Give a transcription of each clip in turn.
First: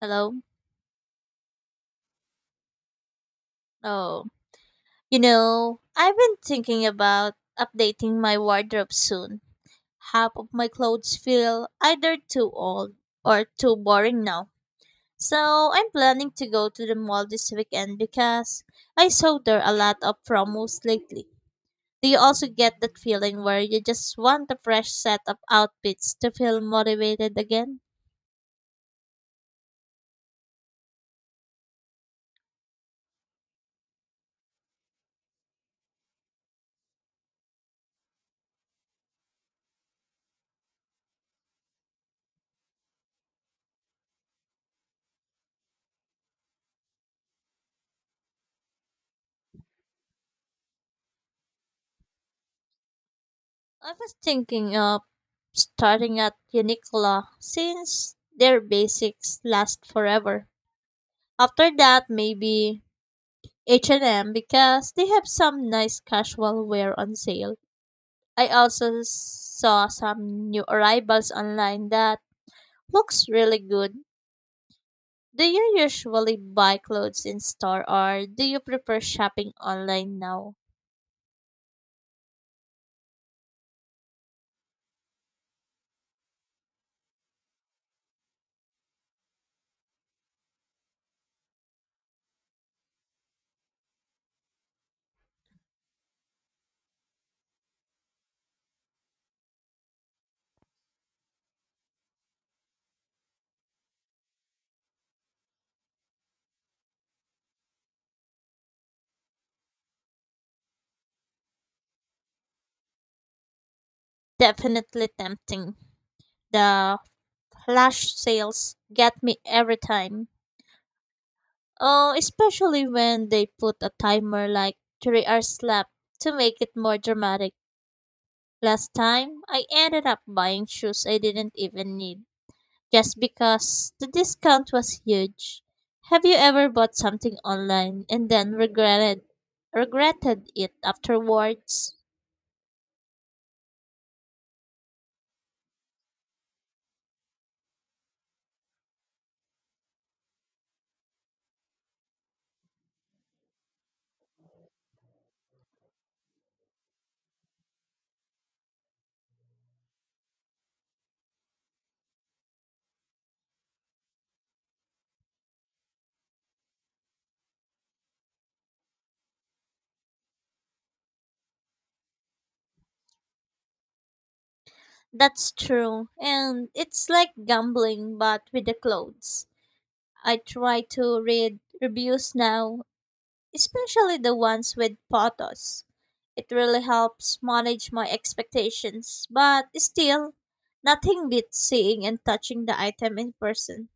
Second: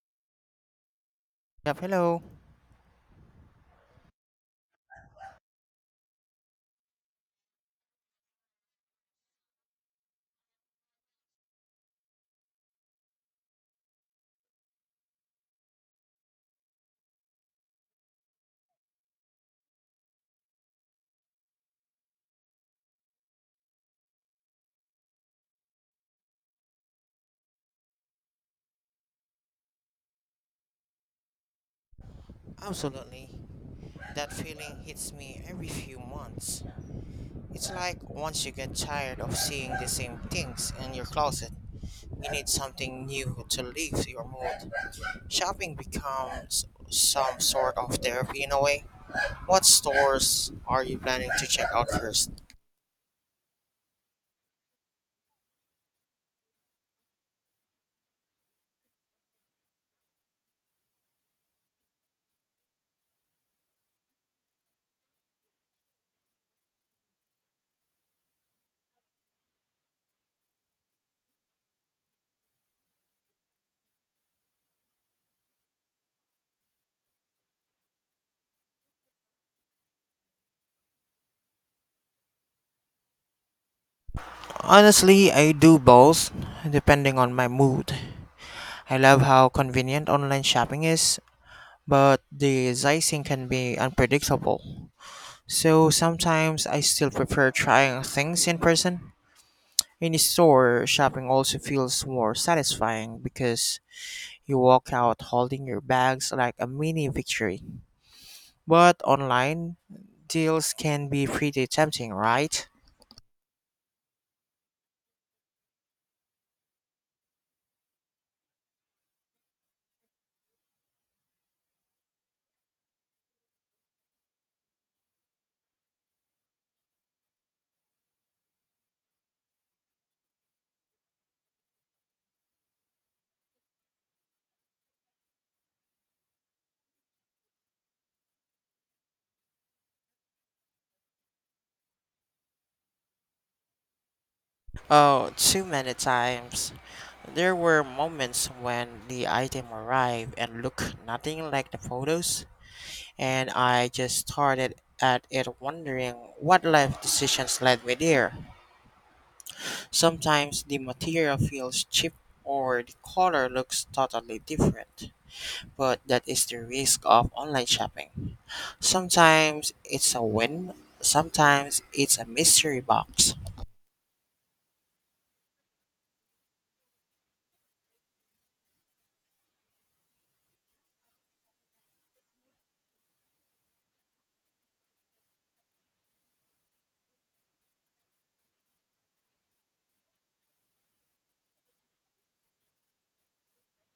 Hello? Yep, hello. Oh, I've been thinking about updating my wardrobe soon. Half of my clothes feel either too old or too boring now. So I'm planning to go to the mall this weekend because I saw there are a lot of promos lately. Do you also get that feeling where you just want a fresh set of outfits to feel motivated again? Absolutely. That feeling hits me every few months. It's like once you get tired of seeing the same things in your closet, you need something new to lift your mood. Shopping becomes some sort of therapy in a way. What stores are you planning to check out first? I was thinking of starting at Uniqlo since their basics last forever. After that, maybe H&M because they have some nice casual wear on sale. I also saw some new arrivals online that looks really good. Do you usually buy clothes in store or do you prefer shopping online now? Honestly, I do both, depending on my mood. I love how convenient online shopping is, but the pricing can be unpredictable. So sometimes I still prefer trying things in person. In a store, shopping also feels more satisfying because you walk out holding your bags like a mini victory. But online, deals can be pretty tempting, right? Definitely tempting. The flash sales get me every time. Oh, especially when they put a timer like 3 hours left to make it more dramatic. Last time, I ended up buying shoes I didn't even need just because the discount was huge. Have you ever bought something online and then regretted it afterwards? Oh, too many times. There were moments when the item arrived and looked nothing like the photos, and I just started at it wondering what life decisions led me there. Sometimes the material feels cheap or the color looks totally different, but that is the risk of online shopping. Sometimes it's a win, sometimes it's a mystery box. That's true. And it's like gambling but with the clothes. I try to read reviews now, especially the ones with photos. It really helps manage my expectations, but still, nothing beats seeing and touching the item in person.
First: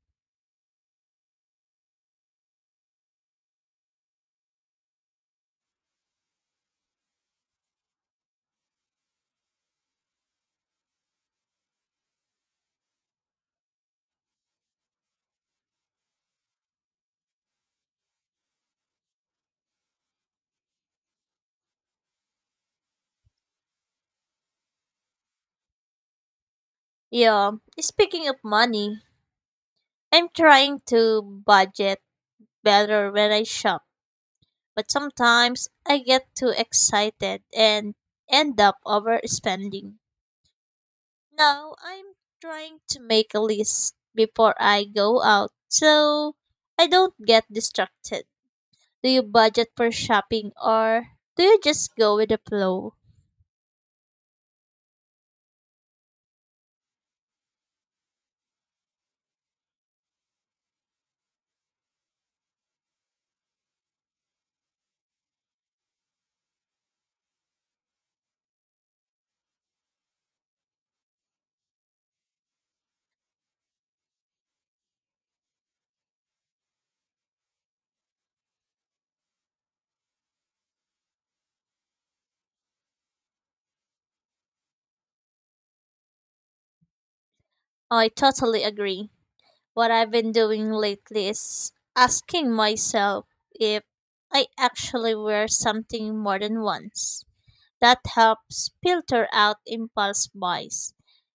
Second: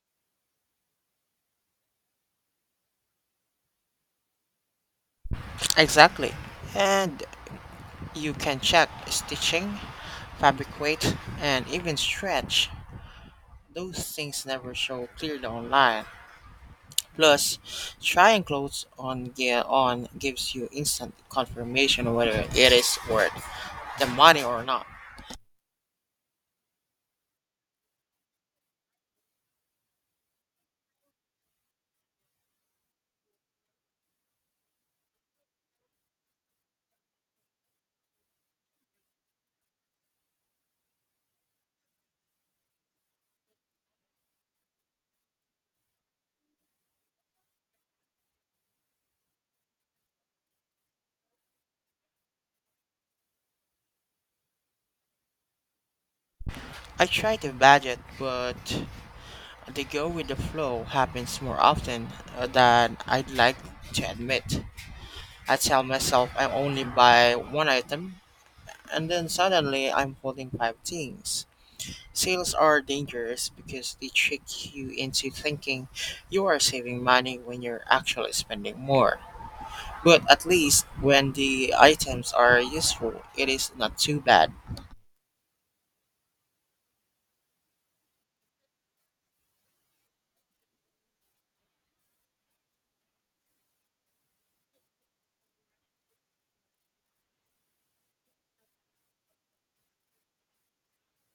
Exactly. And you can check stitching, fabricate, and even stretch. Those things never show clearly online. Plus, trying clothes on gear on gives you instant confirmation whether it is worth the money or not. Yeah, speaking of money, I'm trying to budget better when I shop, but sometimes I get too excited and end up overspending. Now, I'm trying to make a list before I go out so I don't get distracted. Do you budget for shopping or do you just go with the flow? I try to budget, but the go with the flow happens more often than I'd like to admit. I tell myself I only buy one item, and then suddenly I'm holding five things. Sales are dangerous because they trick you into thinking you are saving money when you're actually spending more. But at least when the items are useful, it is not too bad. Oh, I totally agree. What I've been doing lately is asking myself if I actually wear something more than once. That helps filter out impulse buys.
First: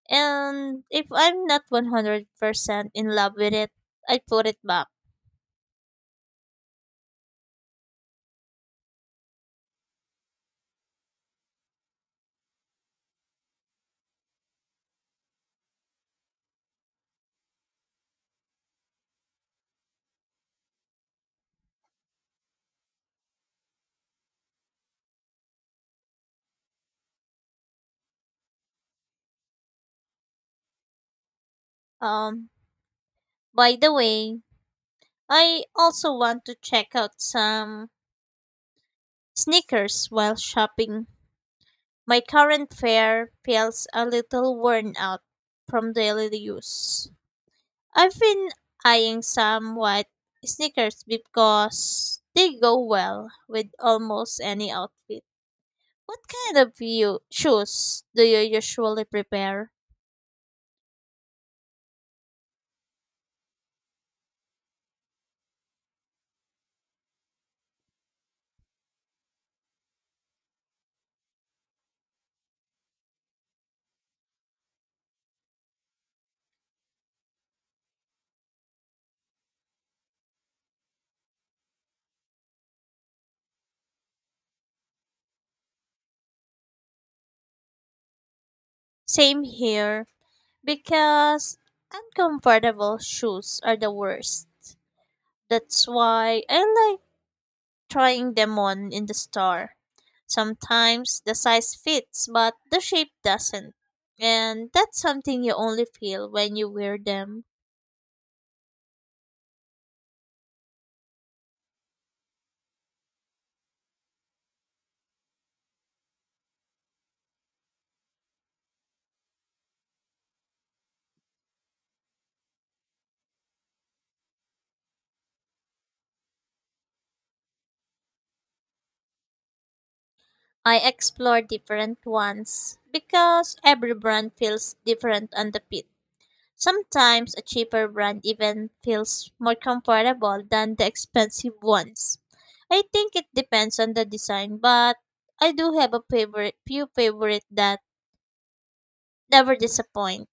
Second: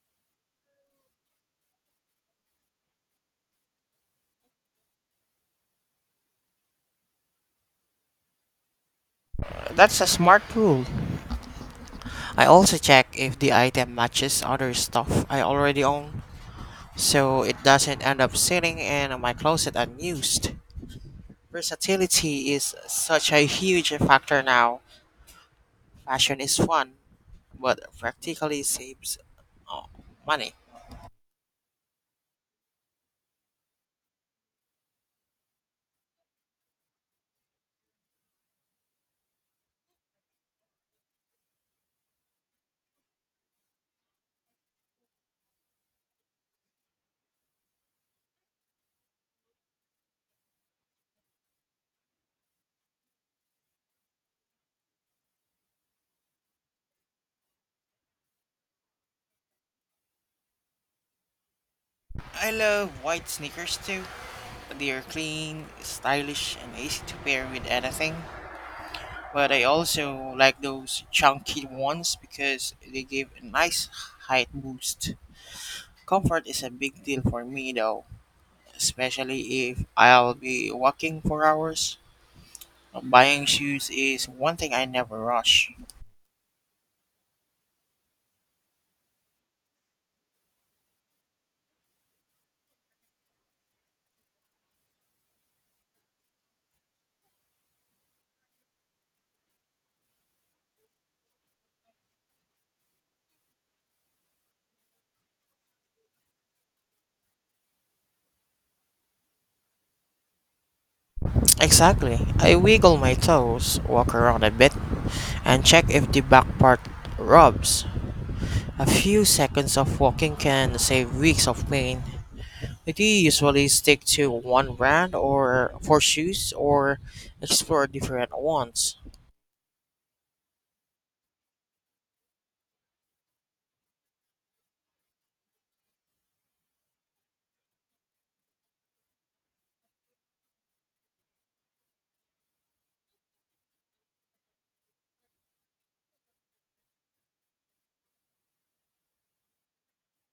And if I'm not 100% in love with it, I put it back. That's a smart pool. I also check if the item matches other stuff I already own, so it doesn't end up sitting in my closet unused. Versatility is such a huge factor now. Fashion is fun, but practically saves uh, money. Um, by the way, I also want to check out some sneakers while shopping. My current fare feels a little worn out from daily use. I've been eyeing some white sneakers because they go well with almost any outfit. What kind of you shoes do you usually prepare? I love white sneakers too. They are clean, stylish, and easy to pair with anything. But I also like those chunky ones because they give a nice height boost. Comfort is a big deal for me though, especially if I'll be walking for hours. Buying shoes is one thing I never rush. Same here, because uncomfortable shoes are the worst. That's why I like trying them on in the store. Sometimes the size fits, but the shape doesn't. And that's something you only feel when you wear them. Exactly. I wiggle my toes, walk around a bit, and check if the back part rubs. A few seconds of walking can save weeks of pain. I do usually stick to one brand or for shoes or explore different ones. I explore different ones because every brand feels different on the fit. Sometimes a cheaper brand even feels more comfortable than the expensive ones. I think it depends on the design, but I do have a favorite few favorite that never disappoint.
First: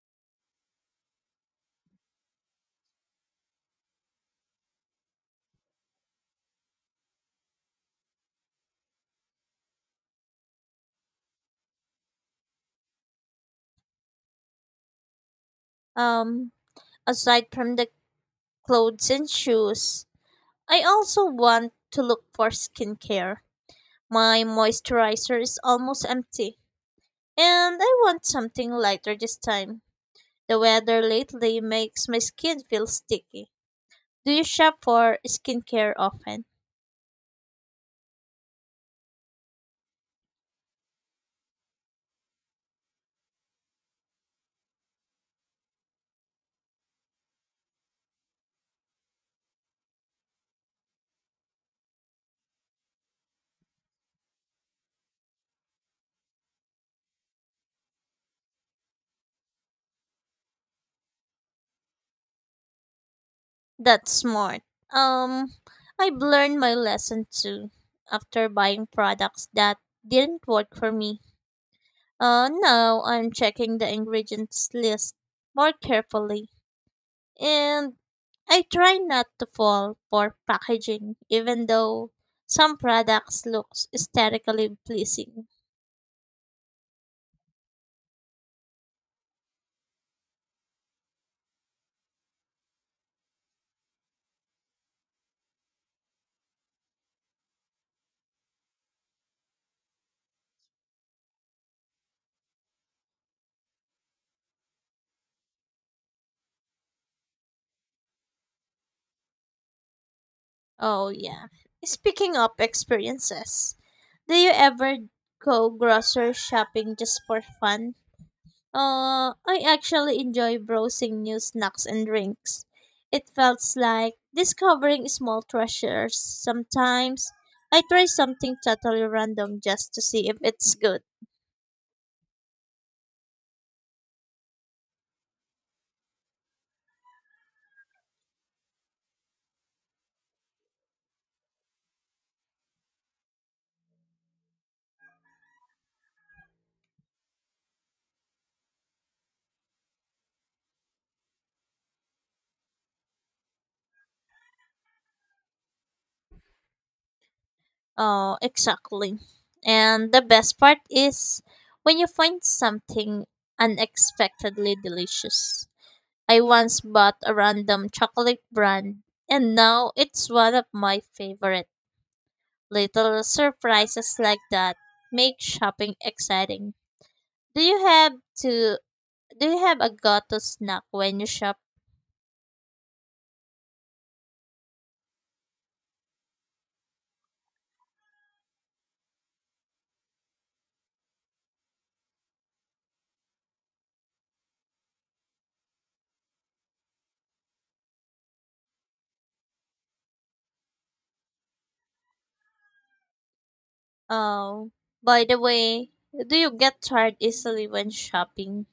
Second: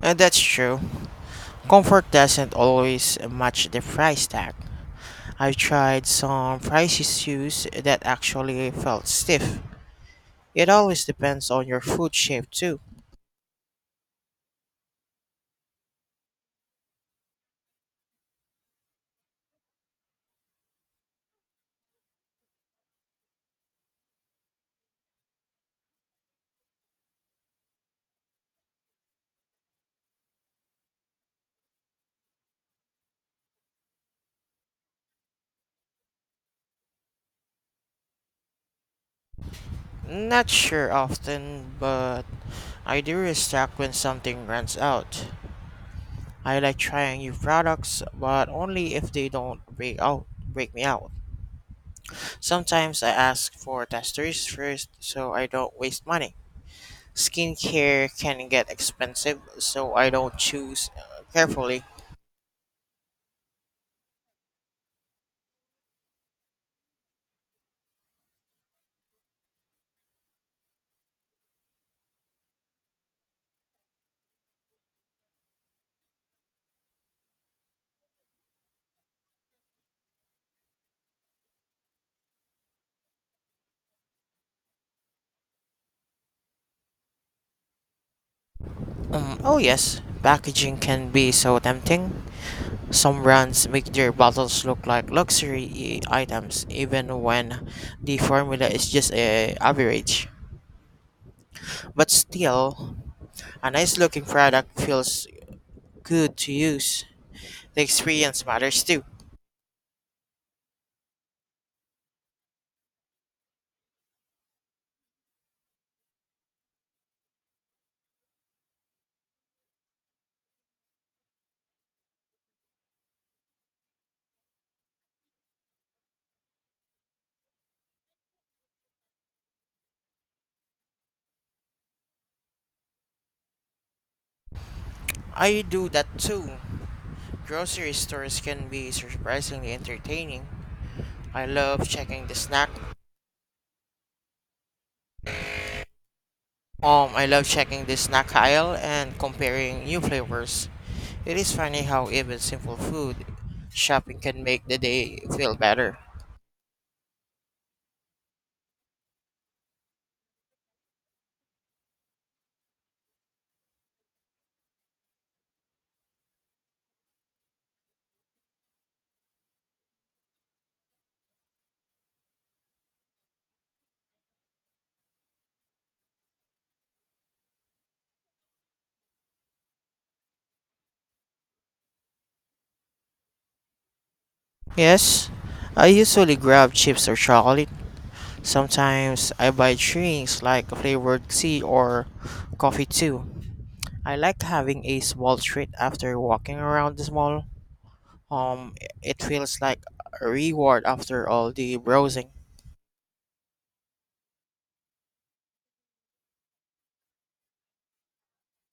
And that's true. Comfort doesn't always match the price tag. I've tried some pricey shoes that actually felt stiff. It always depends on your foot shape too. Um Aside from the clothes and shoes, I also want to look for skincare. My moisturizer is almost empty, and I want something lighter this time. The weather lately makes my skin feel sticky. Do you shop for skincare often? Not sure often, but I do restock when something runs out. I like trying new products, but only if they don't break me out. Sometimes I ask for testers first so I don't waste money. Skincare can get expensive, so I don't choose carefully. That's smart. Um, I've learned my lesson too after buying products that didn't work for me. Now I'm checking the ingredients list more carefully. And I try not to fall for packaging, even though some products look aesthetically pleasing. Oh, yes, packaging can be so tempting. Some brands make their bottles look like luxury items, even when the formula is just a average. But still, a nice looking product feels good to use. The experience matters too. Oh, yeah. Speaking of experiences, do you ever go grocery shopping just for fun? I actually enjoy browsing new snacks and drinks. It felt like discovering small treasures. Sometimes I try something totally random just to see if it's good. I do that too. Grocery stores can be surprisingly entertaining. I love checking the snack. I love checking the snack aisle and comparing new flavors. It is funny how even simple food shopping can make the day feel better. Oh, exactly. And the best part is when you find something unexpectedly delicious. I once bought a random chocolate brand, and now it's one of my favorite. Little surprises like that make shopping exciting. Do you have to do you have a go-to snack when you shop? Yes, I usually grab chips or chocolate. Sometimes I buy drinks like flavored tea or coffee too. I like having a small treat after walking around the mall. Um, it feels like a reward after all the browsing. Oh, by the way, do you get tired easily when shopping?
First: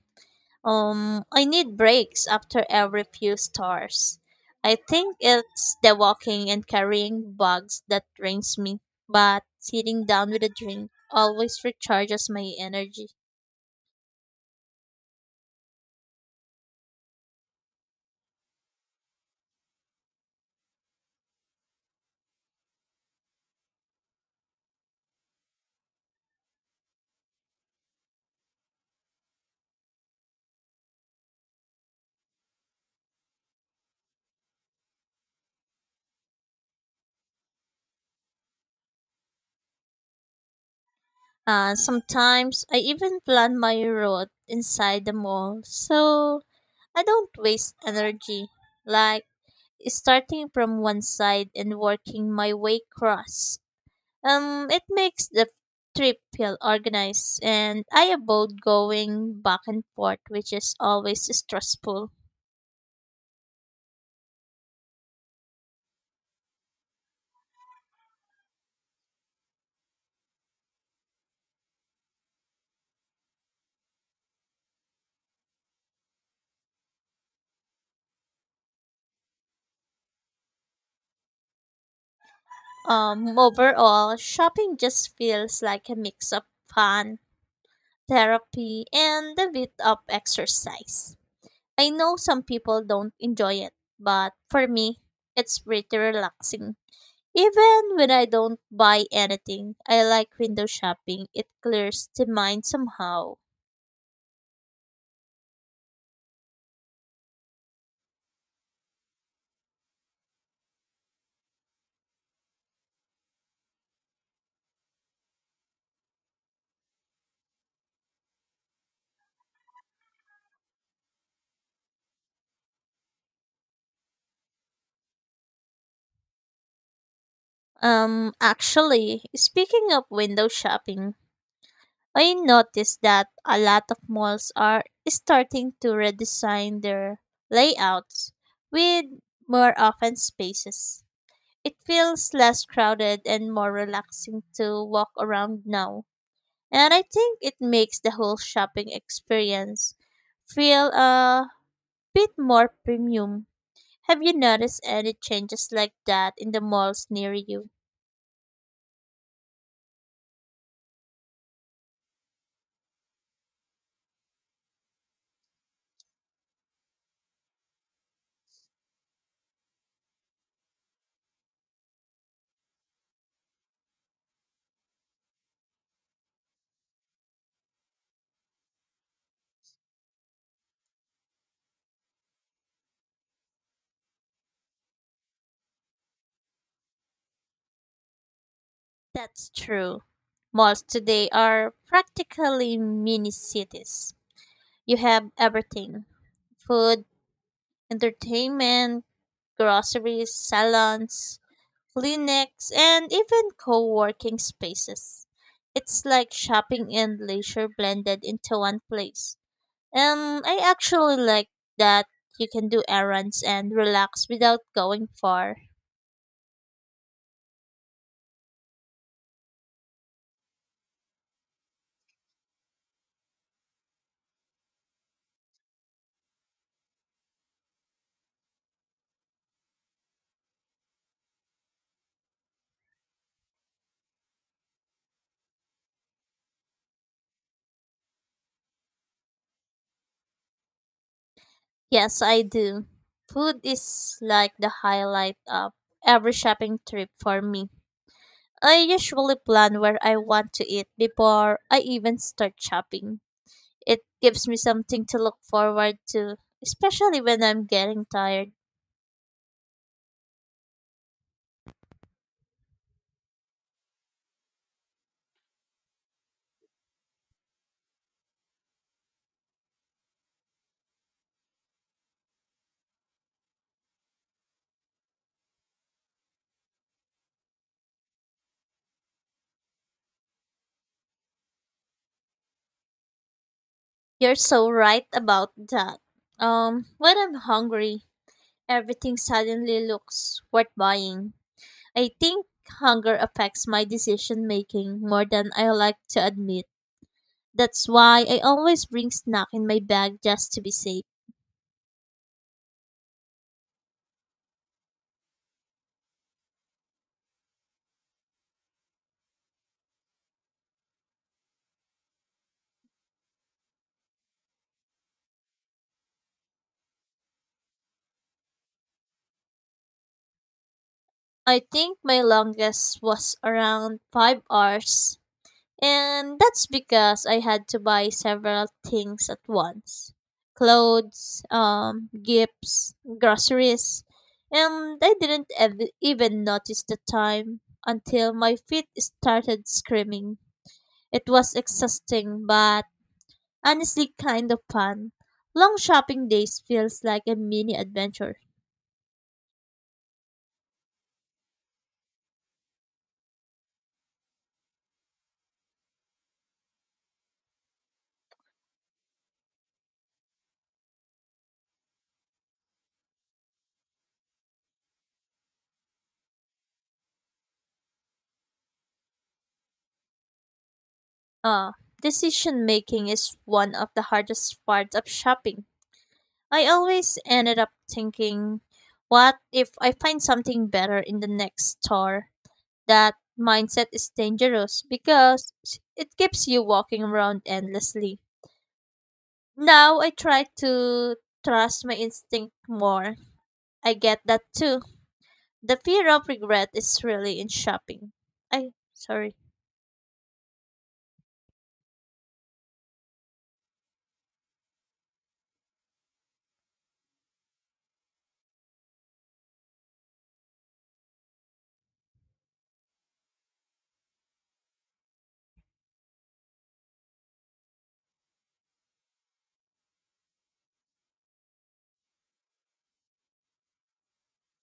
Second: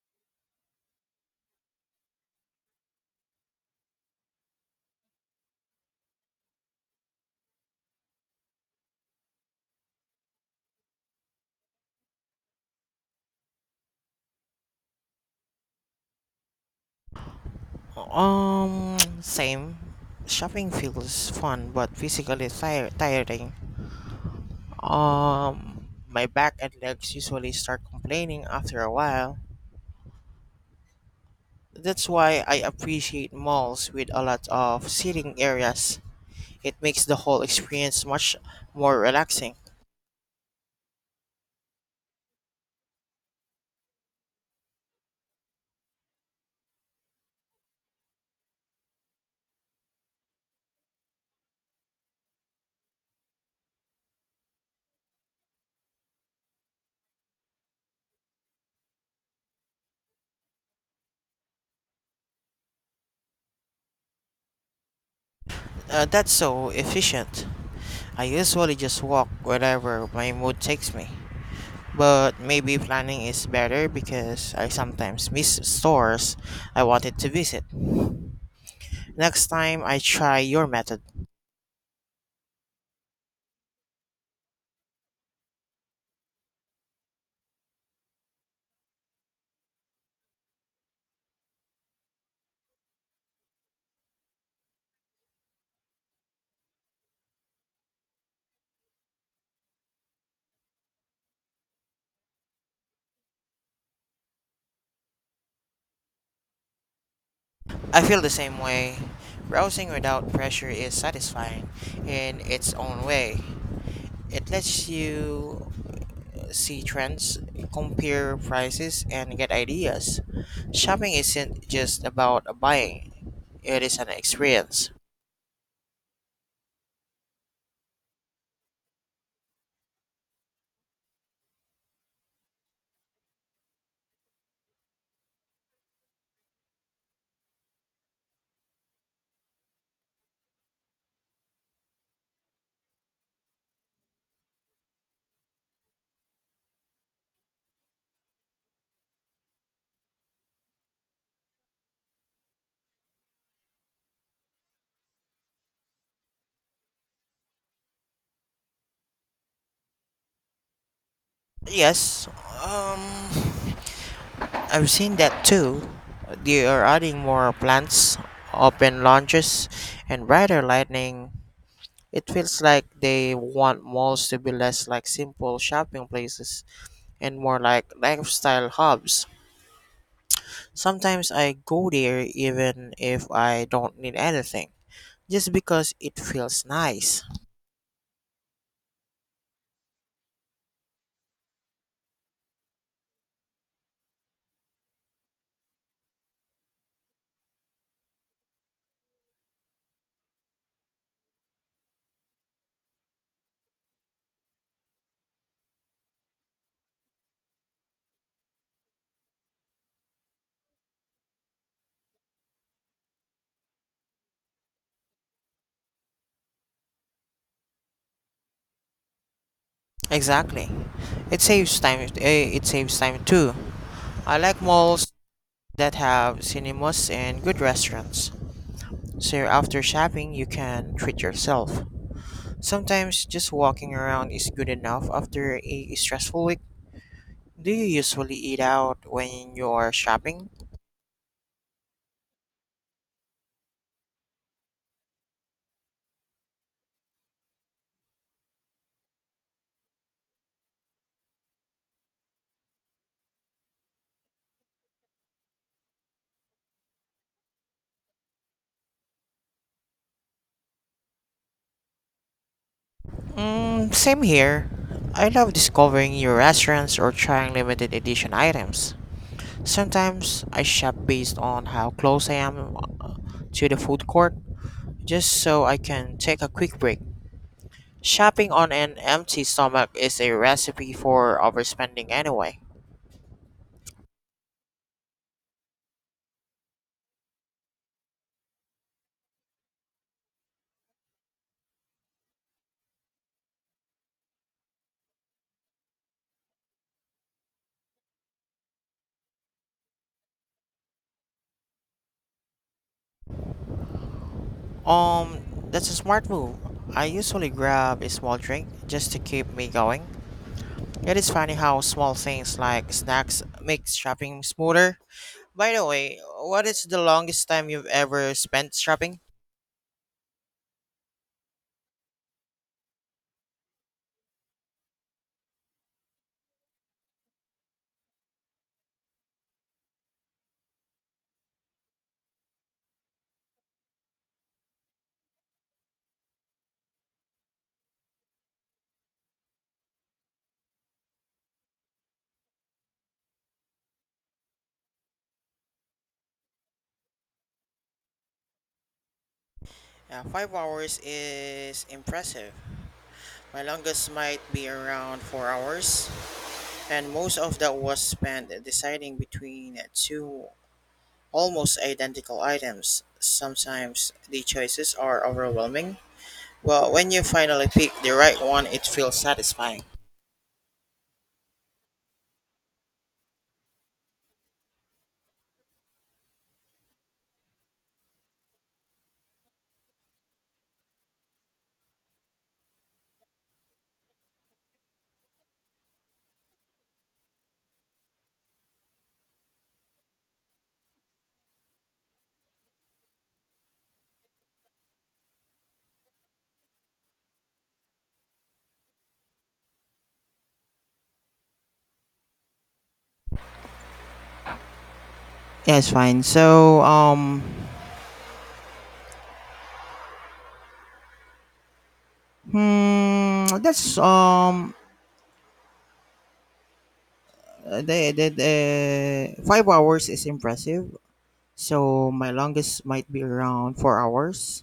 I need breaks after every few stars. I think it's the walking and carrying bags that drains me, but sitting down with a drink always recharges my energy. Same. Shopping feels fun but physically tire tiring. My back and legs usually start complaining after a while. That's why I appreciate malls with a lot of seating areas. It makes the whole experience much more relaxing. Sometimes I even plan my route inside the mall, so I don't waste energy, like starting from one side and working my way across. It makes the trip feel organized, and I avoid going back and forth, which is always stressful. That's so efficient. I usually just walk wherever my mood takes me. But maybe planning is better because I sometimes miss stores I wanted to visit. Next time I try your method. Overall, shopping just feels like a mix of fun, therapy, and a bit of exercise. I know some people don't enjoy it, but for me, it's pretty relaxing. Even when I don't buy anything, I like window shopping. It clears the mind somehow. I feel the same way. Browsing without pressure is satisfying in its own way. It lets you see trends, compare prices, and get ideas. Shopping isn't just about buying, it is an experience. Actually, speaking of window shopping, I noticed that a lot of malls are starting to redesign their layouts with more open spaces. It feels less crowded and more relaxing to walk around now, and I think it makes the whole shopping experience feel a bit more premium. Have you noticed any changes like that in the malls near you? Yes, um, I've seen that too. They are adding more plants, open lounges, and brighter lighting. It feels like they want malls to be less like simple shopping places and more like lifestyle hubs. Sometimes I go there even if I don't need anything, just because it feels nice. That's true. Malls today are practically mini cities. You have everything: food, entertainment, groceries, salons, clinics, and even co working spaces. It's like shopping and leisure blended into one place. And I actually like that you can do errands and relax without going far. Exactly. It saves time too. I like malls that have cinemas and good restaurants. So after shopping, you can treat yourself. Sometimes just walking around is good enough after a stressful week. Do you usually eat out when you are shopping? Yes, I do. Food is like the highlight of every shopping trip for me. I usually plan where I want to eat before I even start shopping. It gives me something to look forward to, especially when I'm getting tired. Mm, same here. I love discovering new restaurants or trying limited edition items. Sometimes I shop based on how close I am to the food court, just so I can take a quick break. Shopping on an empty stomach is a recipe for overspending anyway. You're so right about that. When I'm hungry, everything suddenly looks worth buying. I think hunger affects my decision making more than I like to admit. That's why I always bring snack in my bag just to be safe. Um, that's a smart move. I usually grab a small drink just to keep me going. It is funny how small things like snacks make shopping smoother. By the way, what is the longest time you've ever spent shopping? I think my longest was around 5 hours. And that's because I had to buy several things at once: clothes, gifts, groceries. And I didn't even notice the time until my feet started screaming. It was exhausting, but honestly, kind of fun. Long shopping days feels like a mini adventure. Yeah, 5 hours is impressive. My longest might be around 4 hours, and most of that was spent deciding between two almost identical items. Sometimes the choices are overwhelming, well, when you finally pick the right one, it feels satisfying. Decision making is one of the hardest parts of shopping. I always ended up thinking, what if I find something better in the next store? That mindset is dangerous because it keeps you walking around endlessly. Now I try to trust my instinct more. I get that too. The fear of regret is really in shopping. I sorry. Yeah, it's fine. Hmm, that's um, the 5 hours is impressive. So my longest might be around 4 hours,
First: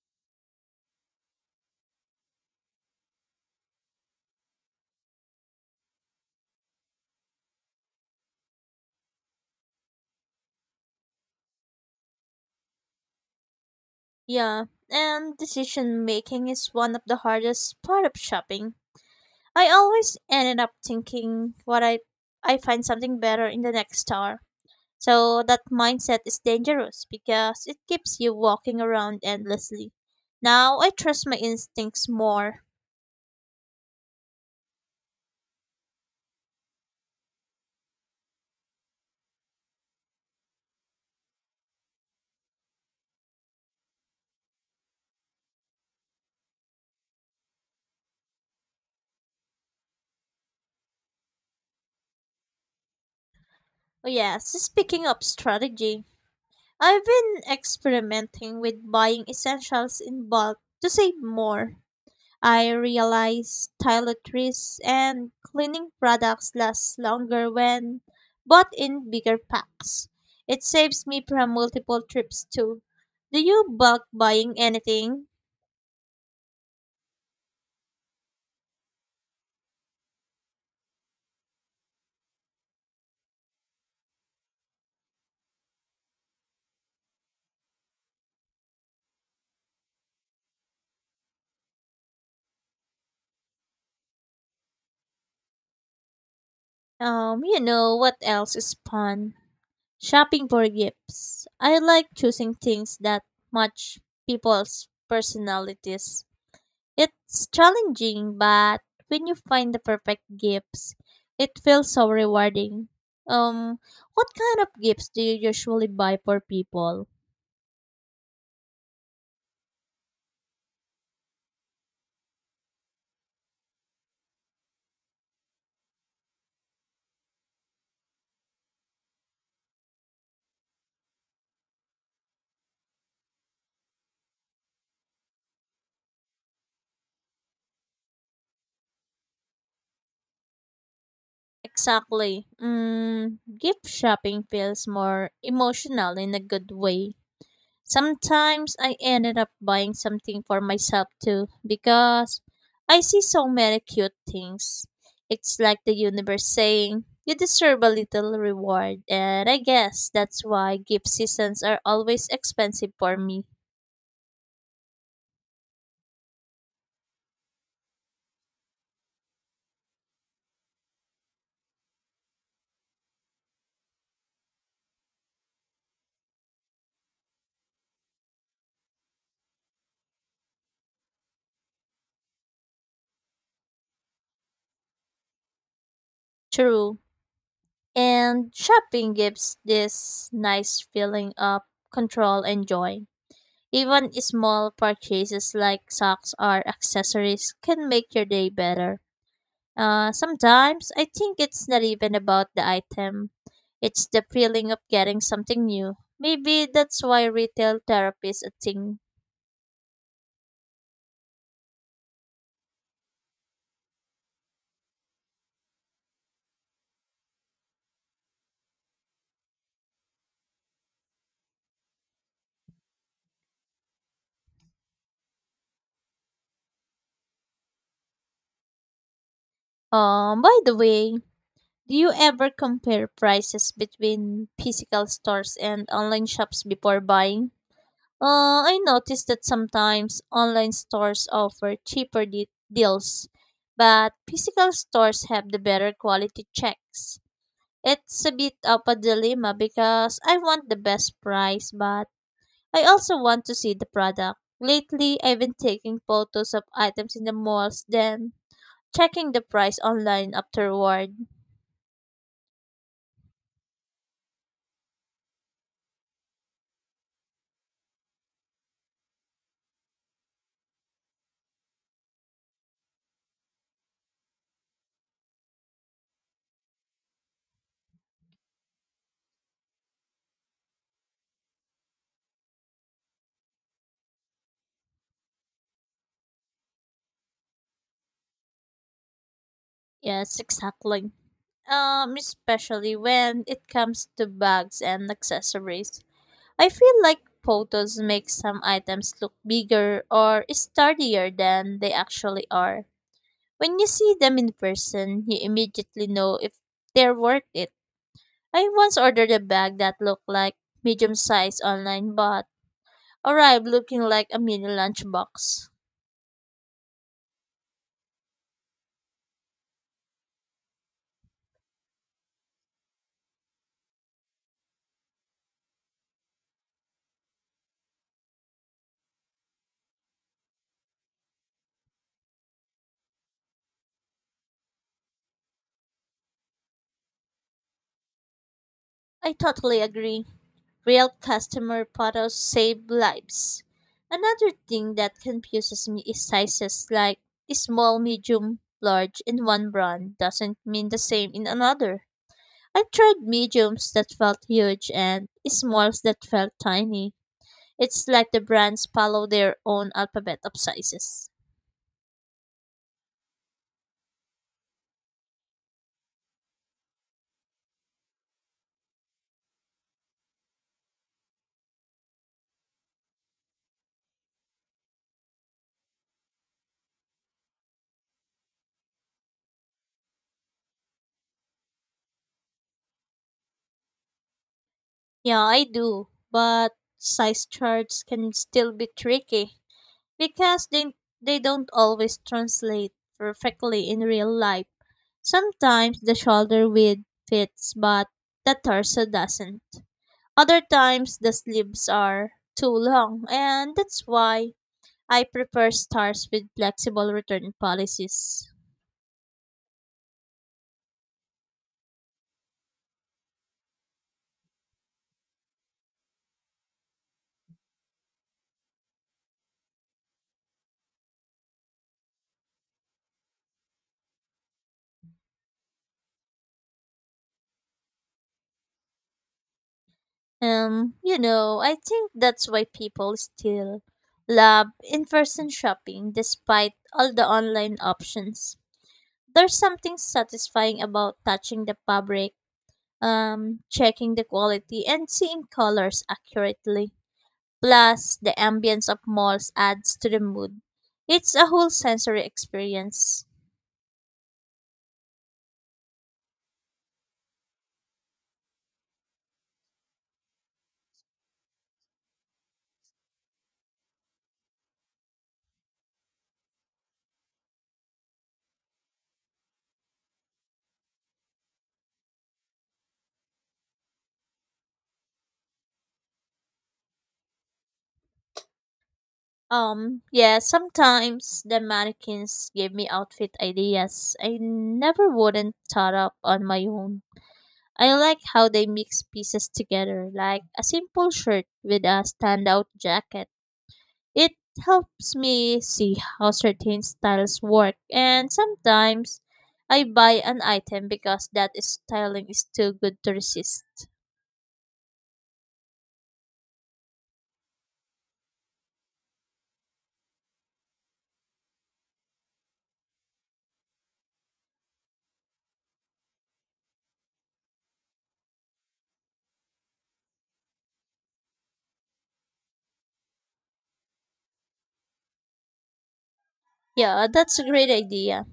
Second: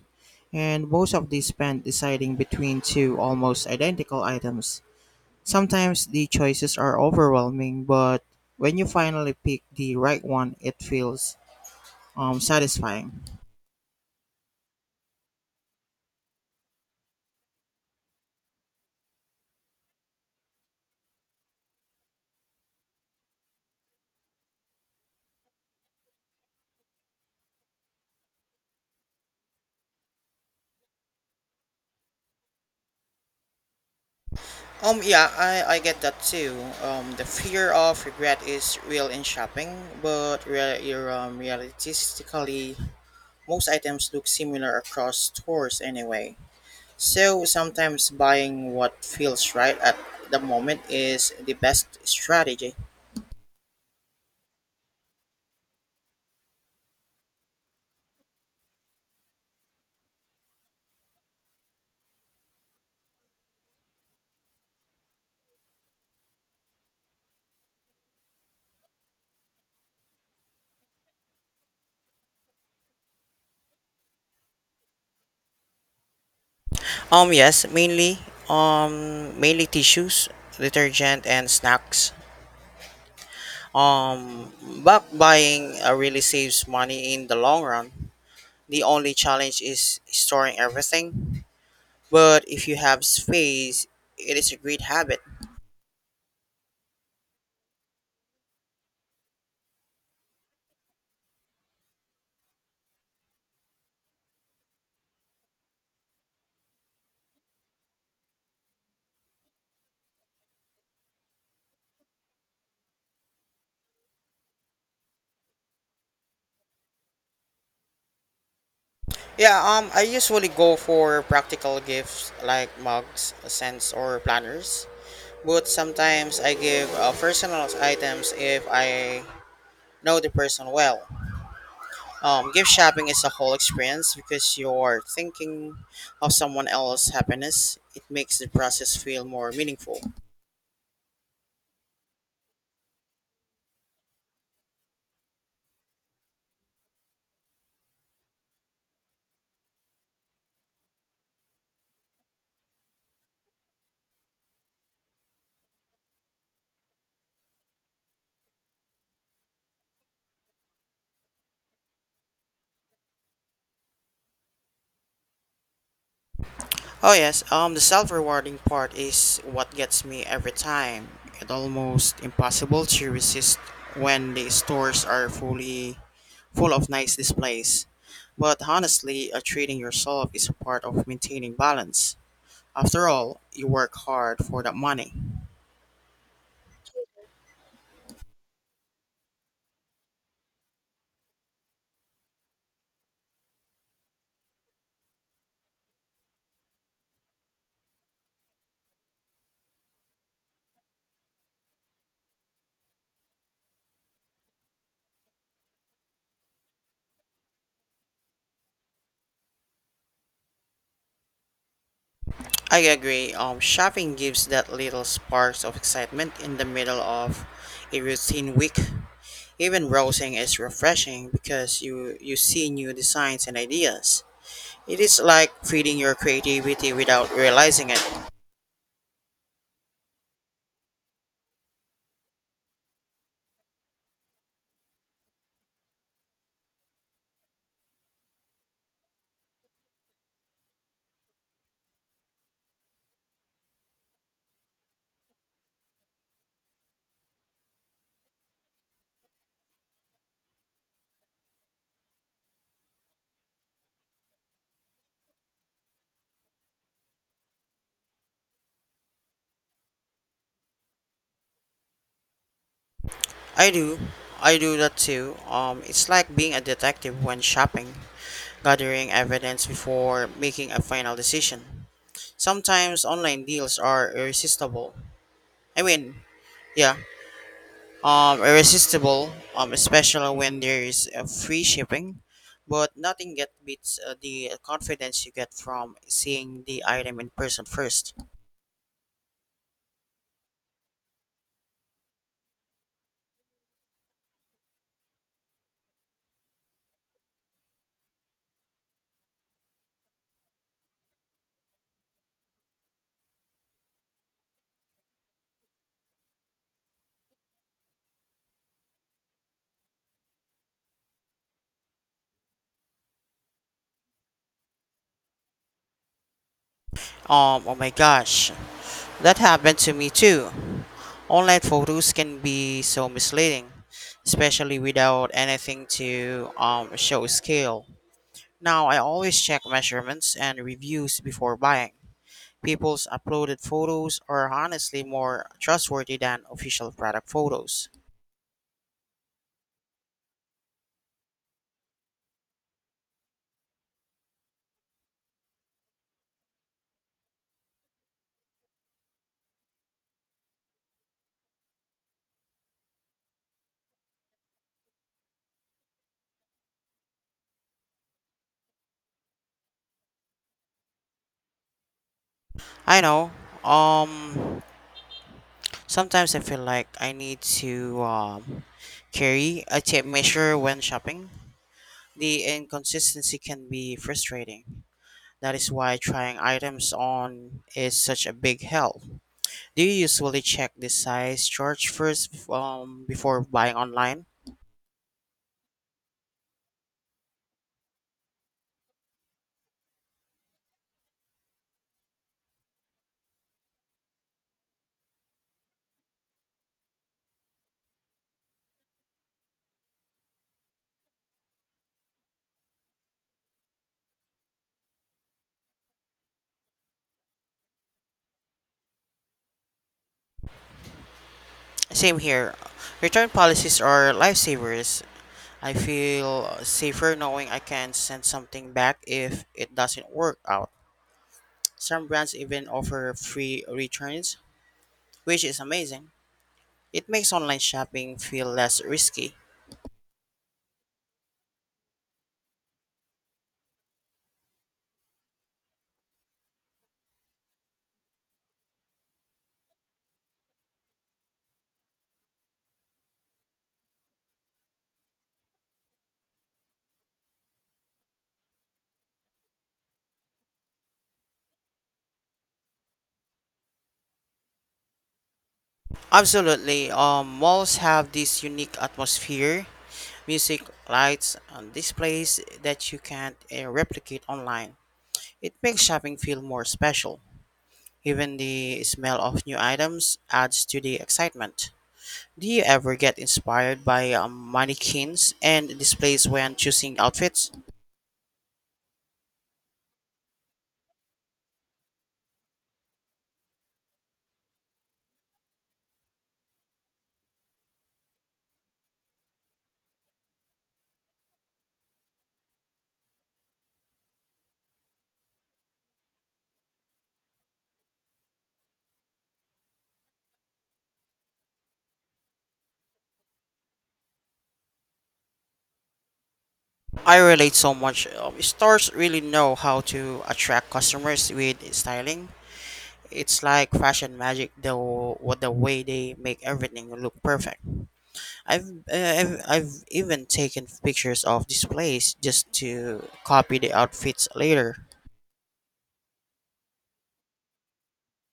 and most of these spent deciding between two almost identical items. Sometimes the choices are overwhelming, but when you finally pick the right one, it feels satisfying. Yeah, and decision making is one of the hardest part of shopping. I always ended up thinking what I find something better in the next star. So that mindset is dangerous because it keeps you walking around endlessly. Now I trust my instincts more. Yeah, I get that too. The fear of regret is real in shopping, but realistically, most items look similar across stores anyway. So sometimes buying what feels right at the moment is the best strategy. Oh yes, speaking of strategy, I've been experimenting with buying essentials in bulk to save more. I realized toiletries and cleaning products last longer when bought in bigger packs. It saves me from multiple trips too. Do you bulk buying anything? Yes, mainly tissues, detergent, and snacks. Um, Bulk buying really saves money in the long run. The only challenge is storing everything. But if you have space, it is a great habit. You know what else is fun? Shopping for gifts. I like choosing things that match people's personalities. It's challenging, but when you find the perfect gifts, it feels so rewarding. Um, what kind of gifts do you usually buy for people? Yeah, I usually go for practical gifts like mugs, scents, or planners. But sometimes I give personal items if I know the person well. Gift shopping is a whole experience because you are thinking of someone else's happiness. It makes the process feel more meaningful. Exactly. Mm, gift shopping feels more emotional in a good way. Sometimes I ended up buying something for myself too because I see so many cute things. It's like the universe saying, you deserve a little reward, and I guess that's why gift seasons are always expensive for me. Oh yes, the self-rewarding part is what gets me every time. It's almost impossible to resist when the stores are full of nice displays. But honestly, treating yourself is a part of maintaining balance. After all, you work hard for that money. True. And shopping gives this nice feeling of control and joy. Even small purchases like socks or accessories can make your day better. Sometimes I think it's not even about the item, it's the feeling of getting something new. Maybe that's why retail therapy is a thing. I agree. Shopping gives that little sparks of excitement in the middle of a routine week. Even browsing is refreshing because you see new designs and ideas. It is like feeding your creativity without realizing it. By the way, do you ever compare prices between physical stores and online shops before buying? I noticed that sometimes online stores offer cheaper deals, but physical stores have the better quality checks. It's a bit of a dilemma because I want the best price, but I also want to see the product. Lately, I've been taking photos of items in the malls, then checking the price online afterward. I do. I do that too. It's like being a detective when shopping, gathering evidence before making a final decision. Sometimes online deals are irresistible. I mean, yeah, Especially when there is free shipping. But nothing get beats the confidence you get from seeing the item in person first. Yes, exactly. Especially when it comes to bags and accessories. I feel like photos make some items look bigger or sturdier than they actually are. When you see them in person, you immediately know if they're worth it. I once ordered a bag that looked like medium size online but arrived looking like a mini lunchbox. Oh my gosh. That happened to me too. Online photos can be so misleading, especially without anything to show scale. Now, I always check measurements and reviews before buying. People's uploaded photos are honestly more trustworthy than official product photos. I totally agree. Real customer photos save lives. Another thing that confuses me is sizes, like small, medium, large in one brand doesn't mean the same in another. I've tried mediums that felt huge and smalls that felt tiny. It's like the brands follow their own alphabet of sizes. I know. Um, Sometimes I feel like I need to carry a tape measure when shopping. The inconsistency can be frustrating. That is why trying items on is such a big help. Do you usually check the size chart first before buying online? Yeah, I do, but size charts can still be tricky because they don't always translate perfectly in real life. Sometimes the shoulder width fits, but the torso doesn't. Other times the sleeves are too long, and that's why I prefer stars with flexible return policies. Same here. Return policies are lifesavers. I feel safer knowing I can send something back if it doesn't work out. Some brands even offer free returns, which is amazing. It makes online shopping feel less risky. I think that's why people still love in-person shopping despite all the online options. There's something satisfying about touching the fabric, checking the quality, and seeing colors accurately. Plus, the ambience of malls adds to the mood. It's a whole sensory experience. Absolutely. Malls have this unique atmosphere, music, lights, and displays that you can't replicate online. It makes shopping feel more special. Even the smell of new items adds to the excitement. Do you ever get inspired by mannequins and displays when choosing outfits? Yeah, sometimes the mannequins give me outfit ideas I never wouldn't thought up on my own. I like how they mix pieces together, like a simple shirt with a standout jacket. It helps me see how certain styles work, and sometimes I buy an item because that styling is too good to resist. I relate so much. Stores really know how to attract customers with styling. It's like fashion magic, though, what the way they make everything look perfect. I've, I've even taken pictures of displays just to copy the outfits later. Yeah, that's a great idea.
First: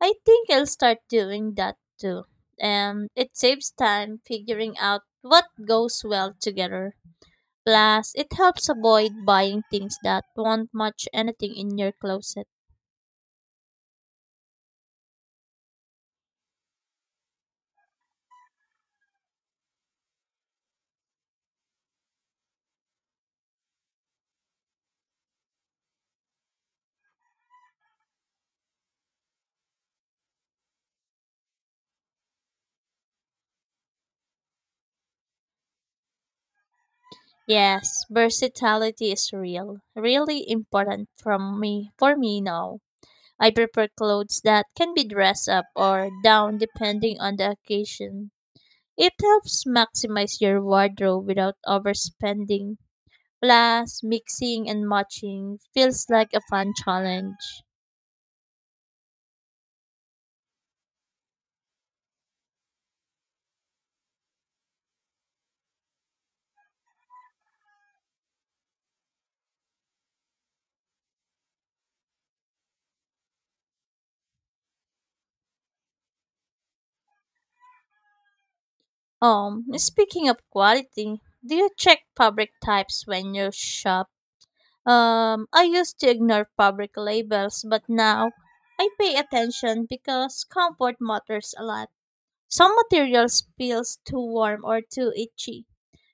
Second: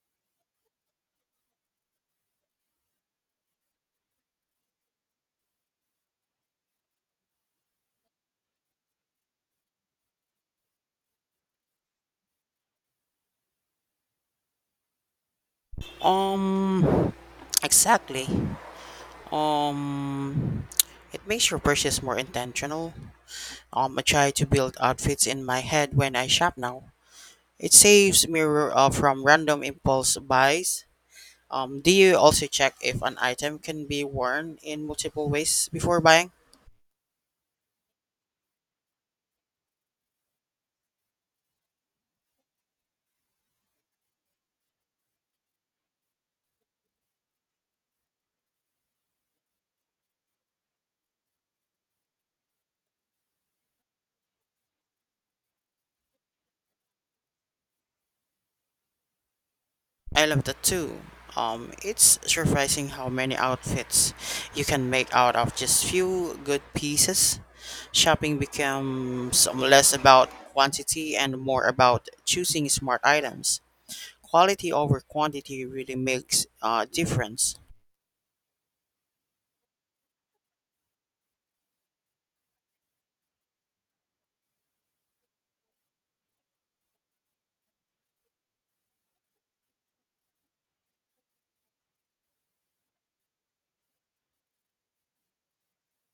I think I'll start doing that too. It saves time figuring out what goes well together. Plus, it helps avoid buying things that won't match anything in your closet. Um, exactly. Um, it makes your purchase more intentional. I try to build outfits in my head when I shop now. It saves me from random impulse buys. Do you also check if an item can be worn in multiple ways before buying? Yes, versatility is real. Really important from me for me now. I prefer clothes that can be dressed up or down depending on the occasion. It helps maximize your wardrobe without overspending. Plus, mixing and matching feels like a fun challenge. I love that too. It's surprising how many outfits you can make out of just few good pieces. Shopping becomes less about quantity and more about choosing smart items. Quality over quantity really makes a difference. Speaking of quality, do you check fabric types when you shop? I used to ignore public labels, but now I pay attention because comfort matters a lot. Some materials feels too warm or too itchy.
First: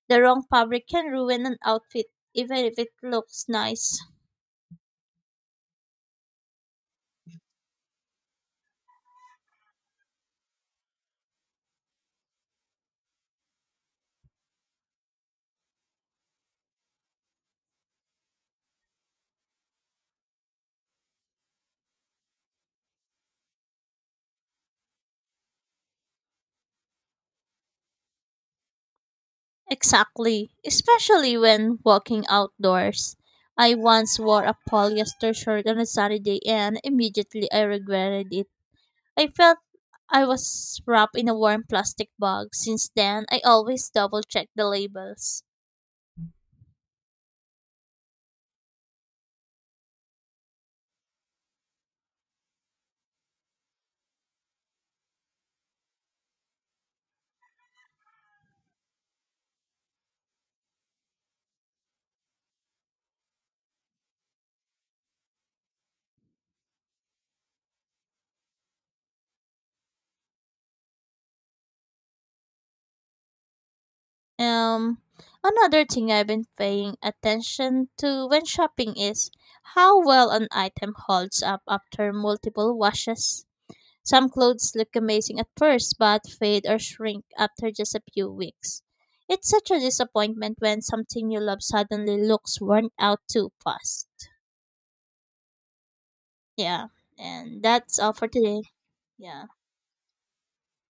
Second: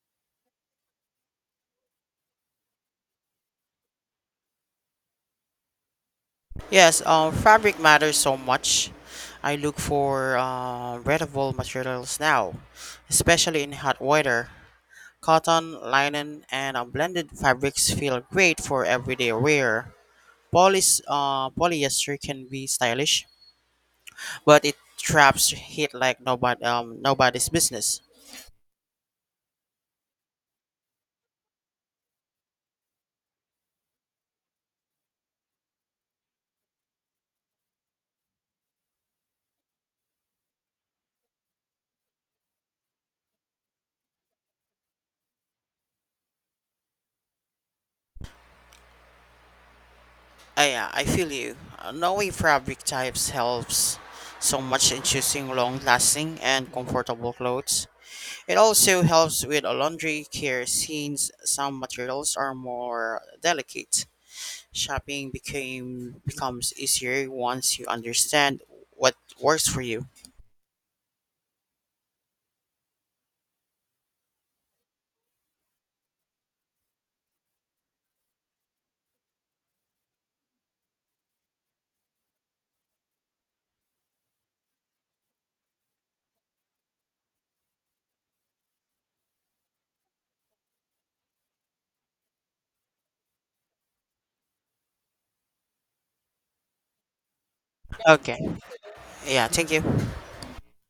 The wrong fabric can ruin an outfit, even if it looks nice. Yes, fabric matters so much. I look for breathable materials now, especially in hot weather. Cotton, linen, and blended fabrics feel great for everyday wear. Polyester can be stylish, but it traps heat like nobody's business. Exactly, especially when walking outdoors. I once wore a polyester shirt on a Saturday and immediately I regretted it. I felt I was wrapped in a warm plastic bag. Since then, I always double check the labels. I feel you. Knowing fabric types helps so much in choosing long-lasting and comfortable clothes. It also helps with laundry care since some materials are more delicate. Shopping became becomes easier once you understand what works for you. Um, Another thing I've been paying attention to when shopping is how well an item holds up after multiple washes. Some clothes look amazing at first but fade or shrink after just a few weeks. It's such a disappointment when something you love suddenly looks worn out too fast. Yeah, and that's all for Okay. today. Yeah. Yeah, thank you.